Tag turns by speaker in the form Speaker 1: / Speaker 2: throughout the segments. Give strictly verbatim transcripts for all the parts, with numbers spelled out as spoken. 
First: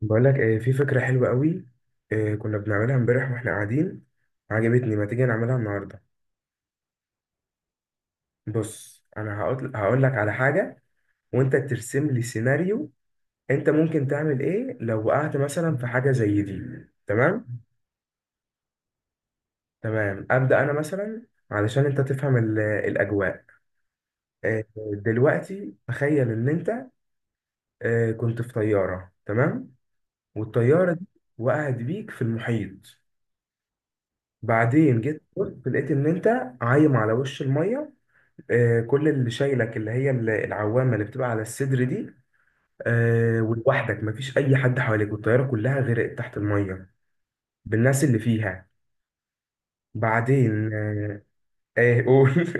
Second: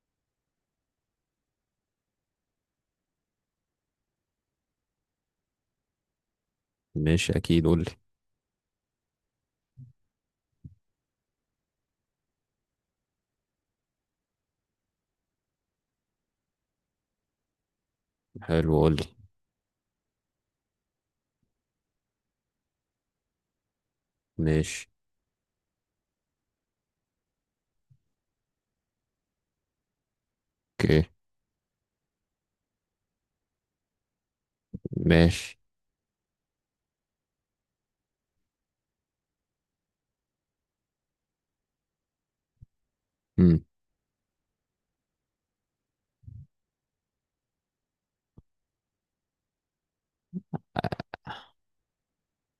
Speaker 1: بقول لك ايه، في فكرة حلوة قوي. إيه كنا بنعملها امبارح واحنا قاعدين، عجبتني. ما تيجي نعملها النهاردة؟
Speaker 2: ماشي، اكيد قول لي.
Speaker 1: بص، انا هقول هقول لك على حاجة، وانت ترسم لي سيناريو. انت ممكن تعمل ايه لو وقعت مثلا في حاجة زي دي؟ تمام.
Speaker 2: حلو قول لي.
Speaker 1: تمام، ابدأ انا مثلا، علشان انت تفهم ال- الاجواء. إيه،
Speaker 2: ماشي.
Speaker 1: دلوقتي تخيل ان انت إيه كنت في طيارة، تمام، والطيارة
Speaker 2: اوكي.
Speaker 1: دي وقعت بيك في المحيط. بعدين جيت بص،
Speaker 2: ماشي.
Speaker 1: لقيت ان انت عايم على وش المية. آه، كل اللي شايلك اللي هي ال- العوامه اللي بتبقى على الصدر دي. آه،
Speaker 2: مم.
Speaker 1: ولوحدك، مفيش اي حد حواليك، والطياره كلها غرقت تحت الميه بالناس اللي فيها. بعدين آه، ايه، قول.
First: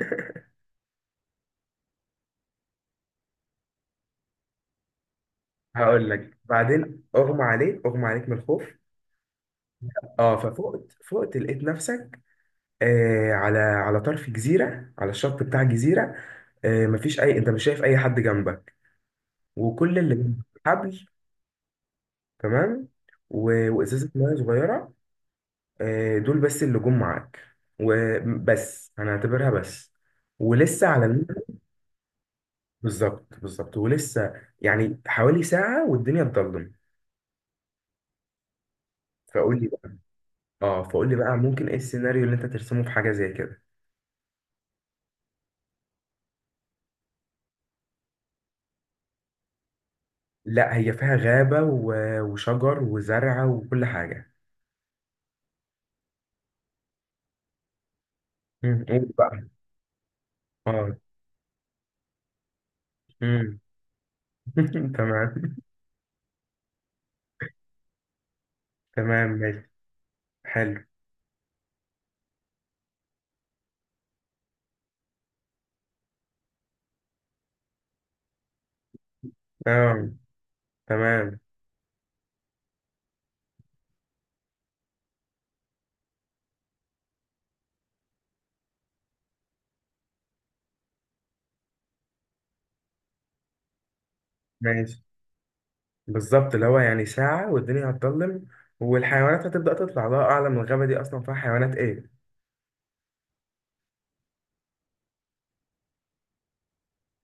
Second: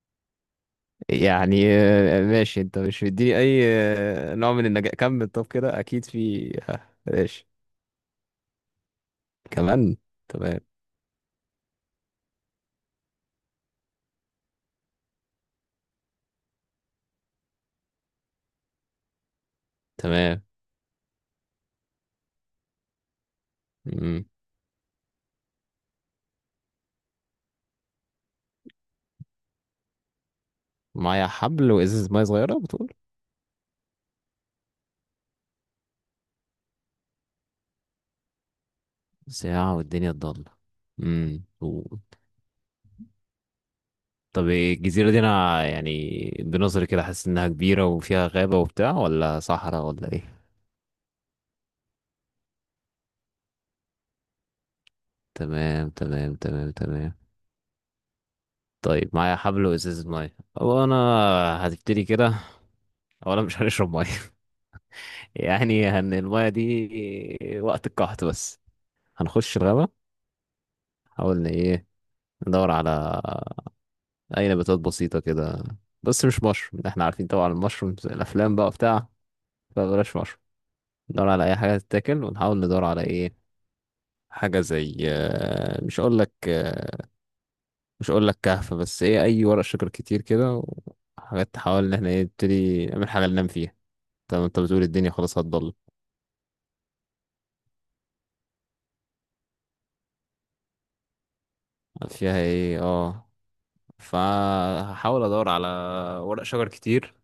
Speaker 2: يعني آه، ماشي، انت مش مديني اي آه، نوع من النجاح. كمل، طب كده اكيد
Speaker 1: هقول لك.
Speaker 2: في آه،
Speaker 1: بعدين اغمى
Speaker 2: ماشي.
Speaker 1: عليك اغمى عليك من الخوف.
Speaker 2: كمان.
Speaker 1: اه،
Speaker 2: تمام
Speaker 1: ففقت فقت لقيت نفسك آه على على طرف جزيره، على الشط بتاع جزيره. آه مفيش اي، انت مش شايف اي حد جنبك، وكل اللي
Speaker 2: تمام.
Speaker 1: جنبك حبل. تمام، و... وازازه
Speaker 2: مم.
Speaker 1: ميه صغيره. آه، دول بس اللي جم معاك، وبس انا هعتبرها بس، ولسه على
Speaker 2: معايا
Speaker 1: النت.
Speaker 2: حبل وازازة مية صغيرة بتقول؟
Speaker 1: بالظبط بالظبط ولسه، يعني حوالي ساعة والدنيا اتضلم. فقول لي
Speaker 2: ساعة
Speaker 1: بقى،
Speaker 2: والدنيا ضلمة؟
Speaker 1: اه فقول لي بقى
Speaker 2: امم
Speaker 1: ممكن ايه
Speaker 2: و...
Speaker 1: السيناريو اللي انت ترسمه في حاجة زي كده.
Speaker 2: طب الجزيرة دي انا يعني بنظري كده حاسس انها كبيرة وفيها غابة وبتاع، ولا صحراء ولا ايه؟
Speaker 1: لا، هي فيها غابة و- وشجر وزرع وكل حاجة.
Speaker 2: تمام تمام تمام تمام.
Speaker 1: مم، قول
Speaker 2: طيب معايا
Speaker 1: بقى.
Speaker 2: حبل وازازة مية، هو
Speaker 1: اه.
Speaker 2: انا هتبتدي كده؟ اولا
Speaker 1: مم.
Speaker 2: مش هنشرب مية.
Speaker 1: تمام.
Speaker 2: يعني هن المية دي وقت القحط بس.
Speaker 1: تمام
Speaker 2: هنخش
Speaker 1: ماشي.
Speaker 2: الغابة،
Speaker 1: حلو.
Speaker 2: حاول إن ايه، ندور على اي نباتات بسيطة كده، بس مش مشروم، احنا عارفين طبعا المشروم في الافلام بقى بتاع،
Speaker 1: اه.
Speaker 2: فبلاش مشروم. ندور
Speaker 1: تمام
Speaker 2: على اي حاجة تتاكل، ونحاول ندور على ايه، حاجة زي آه، مش اقول لك آه، مش اقول لك كهف، بس ايه اي ورق شجر كتير كده وحاجات، تحاول ان احنا ايه نبتدي نعمل حاجة ننام فيها. طب انت بتقول
Speaker 1: ماشي.
Speaker 2: الدنيا خلاص هتضل؟
Speaker 1: بالظبط، اللي هو يعني ساعة والدنيا هتضلم، والحيوانات هتبدأ تطلع، الله أعلم الغابة دي أصلا فيها حيوانات إيه.
Speaker 2: فيها ايه، اه. فهحاول ادور على ورق شجر كتير،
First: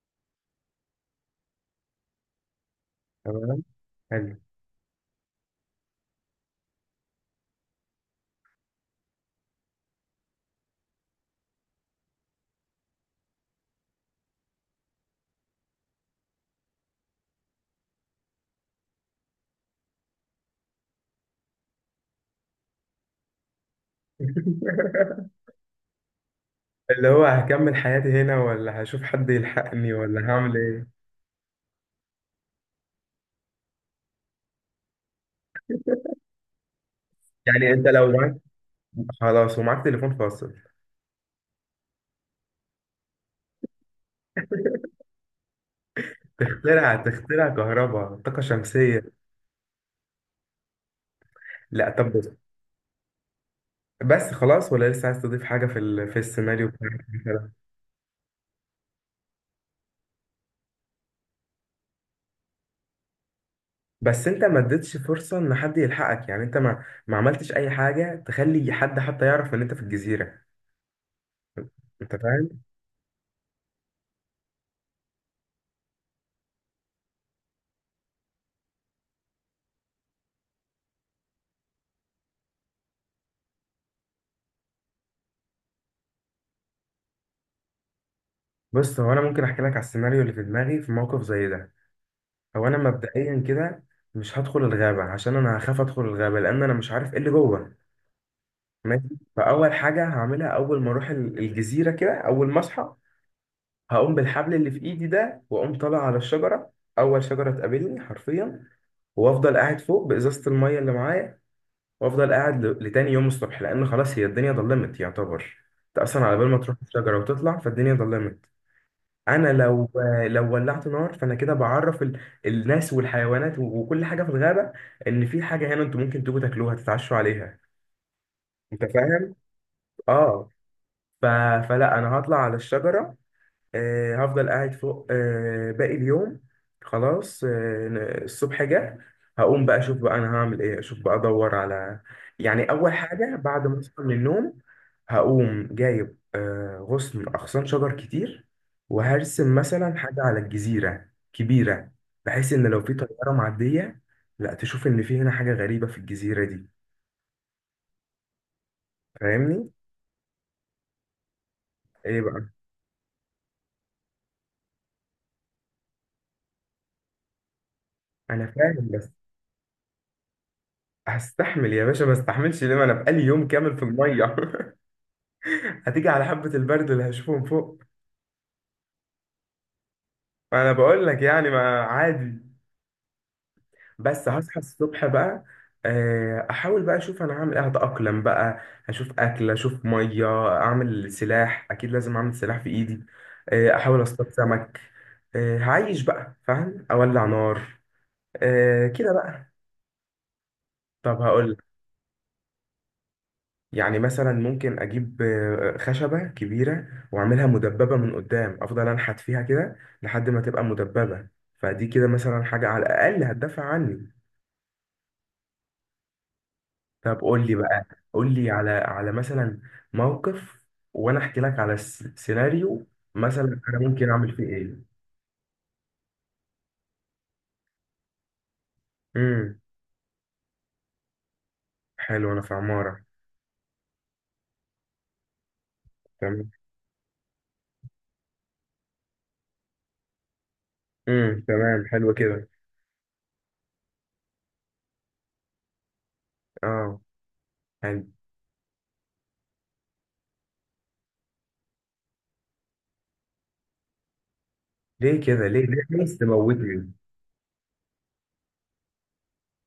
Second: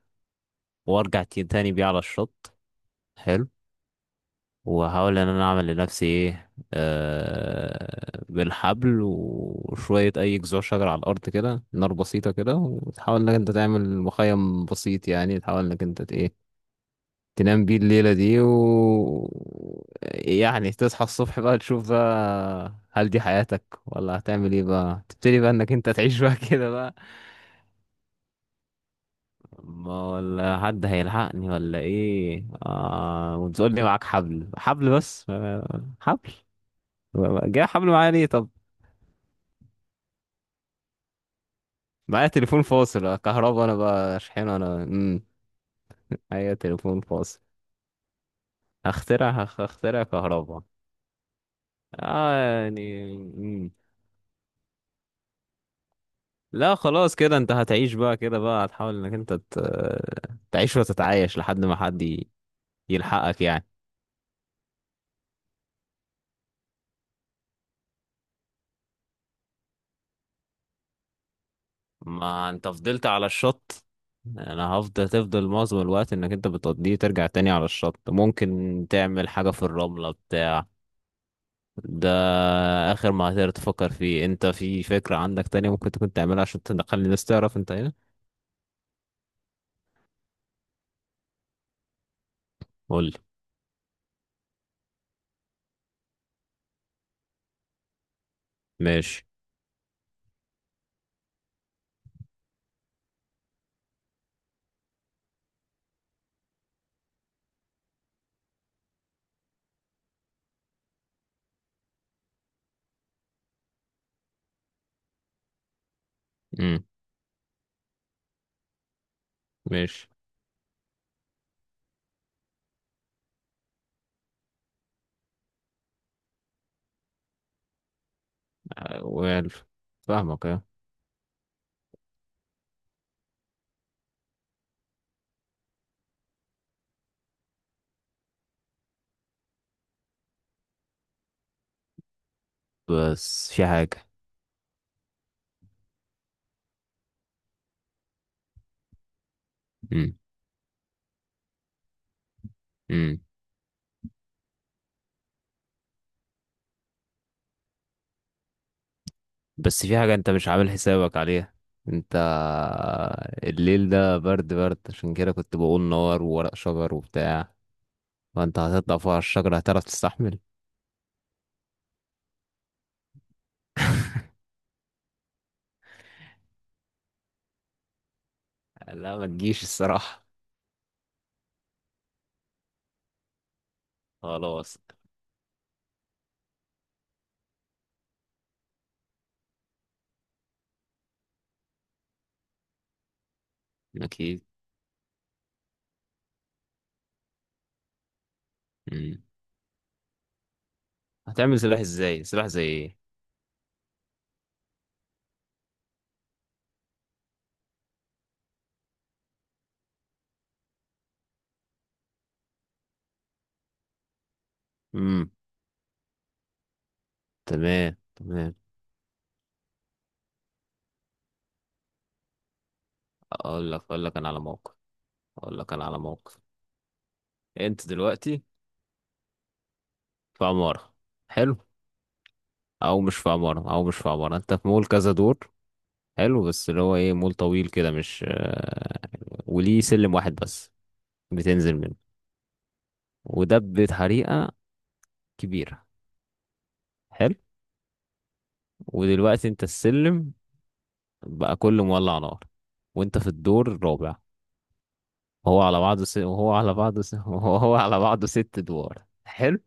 Speaker 2: وارجع تي- تاني بيه على الشط. حلو.
Speaker 1: تمام. حلو.
Speaker 2: وهحاول ان انا اعمل لنفسي ايه آه بالحبل وشوية اي جذوع شجر على الارض كده، نار بسيطة كده. وتحاول انك انت تعمل مخيم بسيط، يعني تحاول انك انت ت- ايه، تنام بيه الليلة دي. و يعني تصحى الصبح بقى، تشوف بقى هل دي حياتك، ولا هتعمل ايه بقى، تبتدي بقى انك انت تعيش بقى كده بقى.
Speaker 1: اللي هو هكمل حياتي هنا، ولا هشوف حد يلحقني،
Speaker 2: ما
Speaker 1: ولا هعمل
Speaker 2: ولا حد
Speaker 1: إيه.
Speaker 2: هيلحقني ولا ايه؟ آه وتقول لي معاك حبل، حبل بس، آه، حبل. جاي
Speaker 1: يعني أنت
Speaker 2: حبل معايا
Speaker 1: لو
Speaker 2: ليه
Speaker 1: معاك،
Speaker 2: طب؟
Speaker 1: خلاص، ومعاك تليفون فاصل.
Speaker 2: معايا تليفون فاصل؟ آه، كهربا انا بقى شحن انا، امم، معايا
Speaker 1: تخترع
Speaker 2: تليفون فاصل.
Speaker 1: تخترع كهرباء طاقة شمسية.
Speaker 2: هخترع هخترع كهربا.
Speaker 1: لا طب بص.
Speaker 2: اه يعني.
Speaker 1: بس خلاص، ولا لسه عايز تضيف حاجة في ال... في السيناريو
Speaker 2: لا
Speaker 1: بتاعك
Speaker 2: خلاص كده
Speaker 1: مثلا؟
Speaker 2: انت هتعيش بقى كده بقى، هتحاول انك انت ت- تعيش وتتعايش لحد ما حد ي- يلحقك يعني.
Speaker 1: بس أنت ما اديتش فرصة إن حد يلحقك، يعني أنت ما ما عملتش أي حاجة تخلي حد حتى يعرف إن أنت في الجزيرة. انت
Speaker 2: ما
Speaker 1: فاهم؟
Speaker 2: انت فضلت على الشط. انا هفضل، تفضل معظم الوقت انك انت بتقضيه ترجع تاني على الشط. ممكن تعمل حاجة في الرملة بتاع ده، اخر ما هتقدر تفكر فيه. انت في فكرة عندك تانية ممكن تكون تعملها عشان تخلي الناس تعرف انت هنا؟
Speaker 1: بص، هو انا ممكن احكي لك على السيناريو اللي في دماغي في موقف زي ده. هو انا
Speaker 2: قولي.
Speaker 1: مبدئيا كده مش هدخل الغابه، عشان انا هخاف ادخل الغابه، لان انا مش عارف ايه اللي جوه. ماشي.
Speaker 2: ماشي.
Speaker 1: فاول حاجه هعملها اول ما اروح ال- الجزيره كده، اول ما اصحى، هقوم بالحبل اللي في ايدي ده، واقوم طالع على الشجره. اول شجره تقابلني حرفيا، وافضل قاعد فوق بازازه الميه اللي معايا. وافضل قاعد ل- لتاني يوم الصبح، لان خلاص هي الدنيا ضلمت يعتبر. انت اصلا على بال ما تروح
Speaker 2: امم.
Speaker 1: الشجره وتطلع، فالدنيا ضلمت. انا لو،
Speaker 2: ماشي.
Speaker 1: لو ولعت نار، فانا كده بعرف ال... الناس والحيوانات و- وكل حاجه في الغابه، ان في حاجه هنا، انتوا ممكن تيجوا تاكلوها تتعشوا عليها. انت فاهم؟
Speaker 2: ويل، فاهمك
Speaker 1: اه.
Speaker 2: اه.
Speaker 1: ف... فلا، انا هطلع على الشجره. آه، هفضل قاعد فوق آه، باقي اليوم. خلاص، آه، ن- الصبح جه. هقوم بقى اشوف بقى انا هعمل ايه، اشوف بقى ادور على، يعني اول حاجه
Speaker 2: بس
Speaker 1: بعد
Speaker 2: في
Speaker 1: ما اصحى
Speaker 2: حاجة.
Speaker 1: من النوم. هقوم جايب آه، غصن اغصان شجر كتير، وهرسم مثلا حاجه على الجزيره كبيره، بحيث ان لو في
Speaker 2: امم.
Speaker 1: طياره معديه، لا تشوف ان في هنا حاجه غريبه في الجزيره دي. فاهمني؟
Speaker 2: بس في حاجة انت مش عامل حسابك عليها. انت،
Speaker 1: ايه بقى؟
Speaker 2: الليل ده برد برد، عشان كده كنت بقول نار وورق شجر وبتاع.
Speaker 1: انا
Speaker 2: فانت
Speaker 1: فاهم
Speaker 2: هتطلع
Speaker 1: بس.
Speaker 2: فوق على الشجرة هتعرف تستحمل؟
Speaker 1: هستحمل يا باشا، ما استحملش ليه؟ ما انا بقالي يوم كامل في الميه. هتيجي على حبة البرد اللي هشوفه من فوق.
Speaker 2: لا ما تجيش الصراحة.
Speaker 1: انا بقول لك يعني، ما عادي. بس هصحى
Speaker 2: خلاص.
Speaker 1: الصبح بقى، آه، احاول بقى اشوف انا هعمل ايه، هتأقلم بقى، هشوف اكل، اشوف مية، اعمل سلاح، اكيد لازم اعمل سلاح في ايدي. آه، احاول اصطاد
Speaker 2: اكيد.
Speaker 1: سمك. آه، هعيش بقى، فاهم، اولع نار. آه، كده
Speaker 2: مم.
Speaker 1: بقى. طب هقول،
Speaker 2: هتعمل سلاح ازاي؟ سلاح زي ايه؟
Speaker 1: يعني مثلا ممكن اجيب آه، خشبة كبيرة واعملها مدببة من قدام، افضل انحت فيها كده لحد ما تبقى مدببة. فدي كده مثلا حاجة على الاقل هتدافع عني.
Speaker 2: امم.
Speaker 1: طب قول لي بقى،
Speaker 2: تمام
Speaker 1: قول لي
Speaker 2: تمام.
Speaker 1: على، على مثلا موقف، وانا احكي لك على س- سيناريو مثلا
Speaker 2: اقول لك،
Speaker 1: انا
Speaker 2: اقول
Speaker 1: ممكن
Speaker 2: لك انا
Speaker 1: اعمل
Speaker 2: على
Speaker 1: فيه
Speaker 2: موقف.
Speaker 1: ايه.
Speaker 2: اقول لك انا على موقف. انت دلوقتي
Speaker 1: امم،
Speaker 2: في عمارة. حلو.
Speaker 1: حلو، انا في
Speaker 2: او
Speaker 1: عمارة.
Speaker 2: مش في عمارة، او مش في عمارة، انت في مول كذا دور. حلو،
Speaker 1: تمام.
Speaker 2: بس اللي هو ايه، مول طويل كده مش آه، وليه سلم واحد بس
Speaker 1: امم
Speaker 2: بتنزل
Speaker 1: تمام
Speaker 2: منه.
Speaker 1: حلو كده.
Speaker 2: وده بطريقة كبيرة.
Speaker 1: اه
Speaker 2: حلو.
Speaker 1: يعني،
Speaker 2: ودلوقتي انت السلم بقى كله مولع نار، وانت في الدور الرابع.
Speaker 1: ليه كده،
Speaker 2: وهو
Speaker 1: ليه
Speaker 2: على
Speaker 1: ليه
Speaker 2: بعضه س...
Speaker 1: عايز
Speaker 2: وهو على
Speaker 1: تموتني؟
Speaker 2: بعضه س... وهو على بعضه ست ادوار. حلو.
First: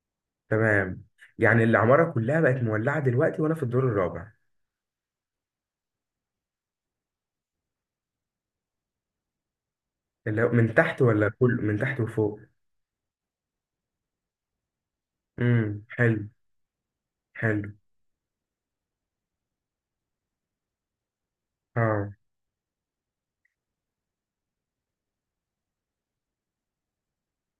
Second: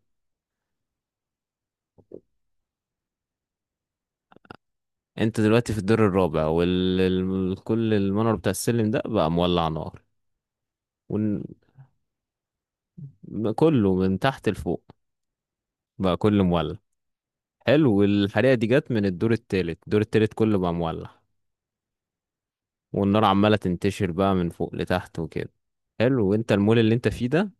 Speaker 1: تمام، يعني العمارة كلها بقت مولعة دلوقتي، وانا في الدور الرابع.
Speaker 2: انت دلوقتي في الدور الرابع، وال ال- كل المنور بتاع السلم ده بقى مولع نار.
Speaker 1: اللي هو من تحت، ولا
Speaker 2: وكله
Speaker 1: كله من تحت وفوق؟
Speaker 2: كله من تحت لفوق،
Speaker 1: امم،
Speaker 2: بقى
Speaker 1: حلو.
Speaker 2: كله مولع.
Speaker 1: حلو.
Speaker 2: حلو. والحريقة دي جت من الدور التالت، الدور التالت كله بقى مولع.
Speaker 1: اه.
Speaker 2: والنار عمالة تنتشر بقى من فوق لتحت وكده. حلو. وانت المول اللي انت فيه ده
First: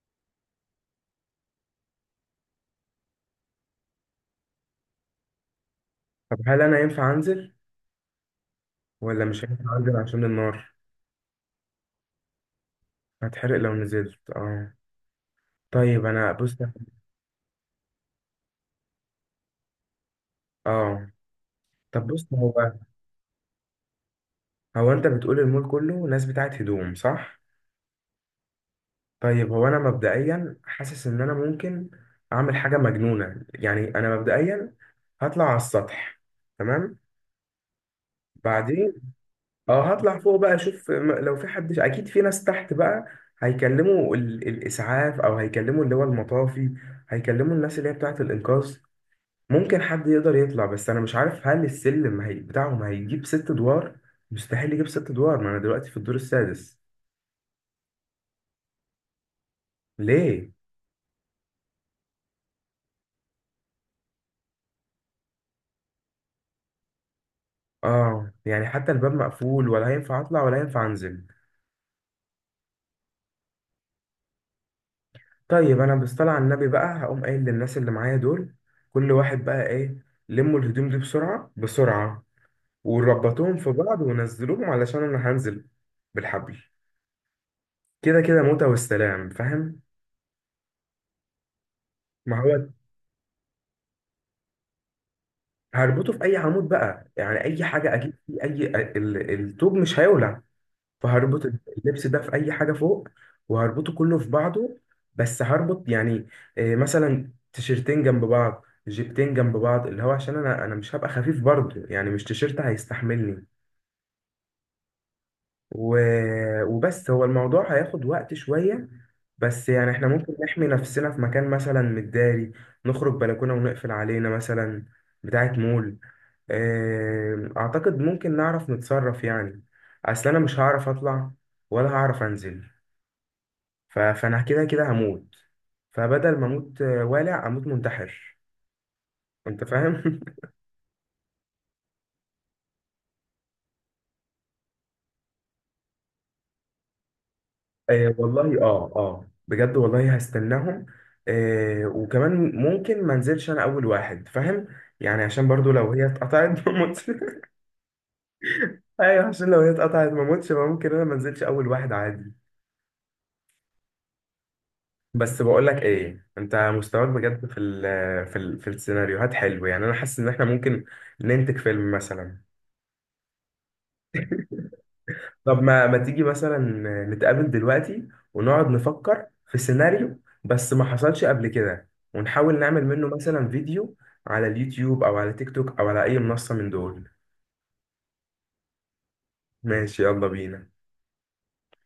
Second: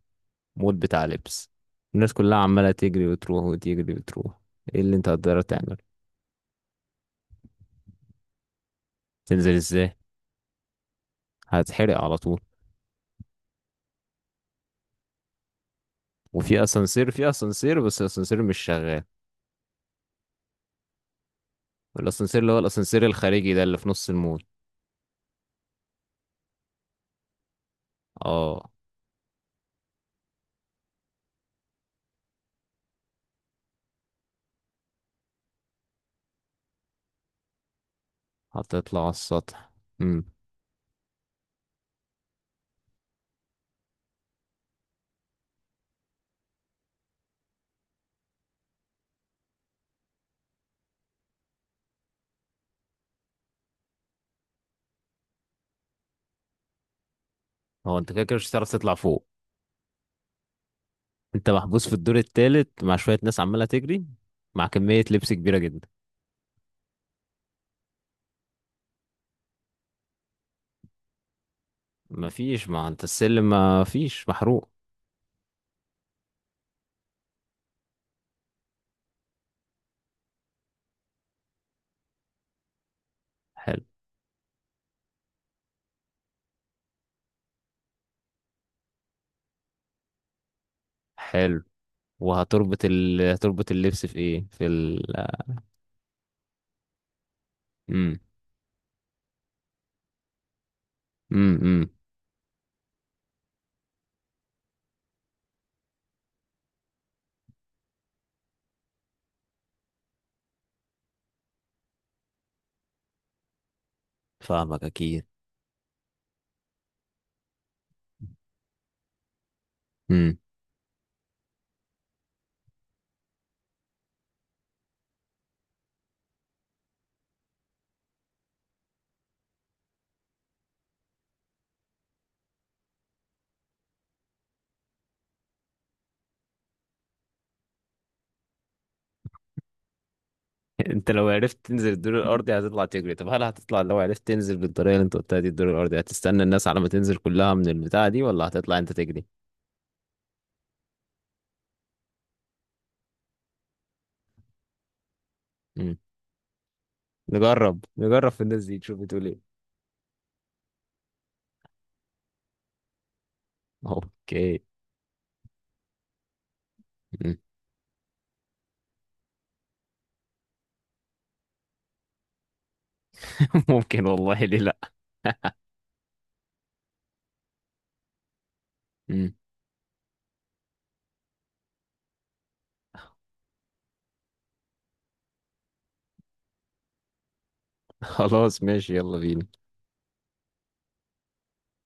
Speaker 2: مول بتاع لبس. الناس كلها عمالة تجري وتروح وتجري وتروح. ايه اللي انت هتقدر تعمل؟
Speaker 1: طب هل انا ينفع انزل، ولا مش
Speaker 2: تنزل
Speaker 1: هينفع انزل
Speaker 2: ازاي؟
Speaker 1: عشان النار؟
Speaker 2: هتحرق على طول.
Speaker 1: هتحرق لو نزلت، اه. طيب انا بص،
Speaker 2: وفي اسانسير، في اسانسير بس الاسانسير مش شغال،
Speaker 1: اه. طب بص،
Speaker 2: الاسانسير اللي
Speaker 1: هو
Speaker 2: هو الاسانسير الخارجي ده اللي في نص المول.
Speaker 1: هو انت بتقول المول كله ناس بتاعت هدوم، صح؟
Speaker 2: اه.
Speaker 1: طيب، هو انا مبدئيا حاسس ان انا ممكن اعمل حاجة مجنونة. يعني انا مبدئيا هطلع على السطح. تمام. بعدين
Speaker 2: هتطلع على السطح؟
Speaker 1: اه، هطلع
Speaker 2: امم.
Speaker 1: فوق بقى اشوف م- لو في حد، اكيد في ناس تحت بقى هيكلموا ال... الاسعاف، او هيكلموا اللي هو المطافي، هيكلموا الناس اللي هي بتاعه الانقاذ. ممكن حد يقدر يطلع، بس انا مش عارف هل السلم هي... بتاعهم هيجيب ست ادوار. مستحيل يجيب ست ادوار، ما انا دلوقتي في الدور السادس.
Speaker 2: هو انت كده كده مش هتعرف تطلع فوق.
Speaker 1: ليه؟
Speaker 2: انت محبوس في الدور التالت مع شوية ناس عمالة تجري، مع كمية لبس كبيرة جدا.
Speaker 1: اه يعني، حتى الباب مقفول؟ ولا هينفع اطلع ولا هينفع انزل.
Speaker 2: مفيش، ما انت السلم مفيش محروق.
Speaker 1: طيب انا بصطلع على النبي بقى، هقوم قايل للناس اللي معايا دول كل واحد بقى ايه، لموا الهدوم دي بسرعة بسرعة، وربطوهم في
Speaker 2: حلو.
Speaker 1: بعض ونزلوهم علشان انا هنزل بالحبل. كده كده موتة والسلام، فاهم؟
Speaker 2: حلو.
Speaker 1: ما هو
Speaker 2: وهتربط ال... هتربط اللبس في ايه، في ال،
Speaker 1: هربطه في اي عمود بقى، يعني اي حاجه اجيب
Speaker 2: امم،
Speaker 1: فيه اي، ال- الطوب مش هيولع، فهربط
Speaker 2: امم. امم.
Speaker 1: اللبس ده في اي حاجه فوق، وهربطه كله في بعضه. بس هربط يعني آه، مثلا تيشرتين جنب بعض، جيبتين جنب بعض، اللي هو عشان انا، انا مش هبقى خفيف برضه، يعني مش تيشرت هيستحملني.
Speaker 2: فاهمك اكيد.
Speaker 1: و... وبس، هو الموضوع هياخد وقت شوية، بس يعني احنا ممكن
Speaker 2: امم.
Speaker 1: نحمي نفسنا في مكان مثلا متداري، نخرج بلكونة ونقفل علينا مثلا بتاعة مول. آه، اعتقد ممكن نعرف نتصرف، يعني اصل انا مش هعرف اطلع، ولا هعرف انزل، ف... فانا كده كده هموت، فبدل ما اموت آه، والع اموت منتحر، انت فاهم؟
Speaker 2: انت لو عرفت تنزل الدور الارضي هتطلع تجري، طب هل هتطلع، لو عرفت تنزل بالطريقه اللي انت قلتها دي الدور الارضي، هتستنى الناس على ما تنزل كلها من البتاعه
Speaker 1: آه
Speaker 2: دي، ولا
Speaker 1: والله،
Speaker 2: هتطلع
Speaker 1: اه
Speaker 2: انت تجري؟
Speaker 1: اه بجد والله هستناهم. آه وكمان ممكن ما انزلش انا اول واحد، فاهم، يعني عشان برضو لو
Speaker 2: امم.
Speaker 1: هي اتقطعت ما اموتش.
Speaker 2: نجرب، نجرب في الناس دي تشوف
Speaker 1: ايوه،
Speaker 2: بتقول
Speaker 1: عشان
Speaker 2: ايه.
Speaker 1: لو هي اتقطعت ما اموتش، ممكن انا ما انزلش اول واحد، عادي.
Speaker 2: اوكي.
Speaker 1: بس بقول لك ايه، انت مستواك
Speaker 2: مم.
Speaker 1: بجد في ال في ال في السيناريوهات حلو، يعني انا حاسس ان احنا ممكن ننتج فيلم مثلا.
Speaker 2: ممكن والله، ليه لا.
Speaker 1: طب ما ما تيجي مثلا نتقابل دلوقتي، ونقعد نفكر
Speaker 2: مم.
Speaker 1: في سيناريو، بس ما حصلش قبل كده، ونحاول نعمل منه مثلا فيديو على اليوتيوب، او على تيك توك، او على اي منصة من دول.
Speaker 2: خلاص ماشي يلا بينا.
Speaker 1: ماشي يلا بينا.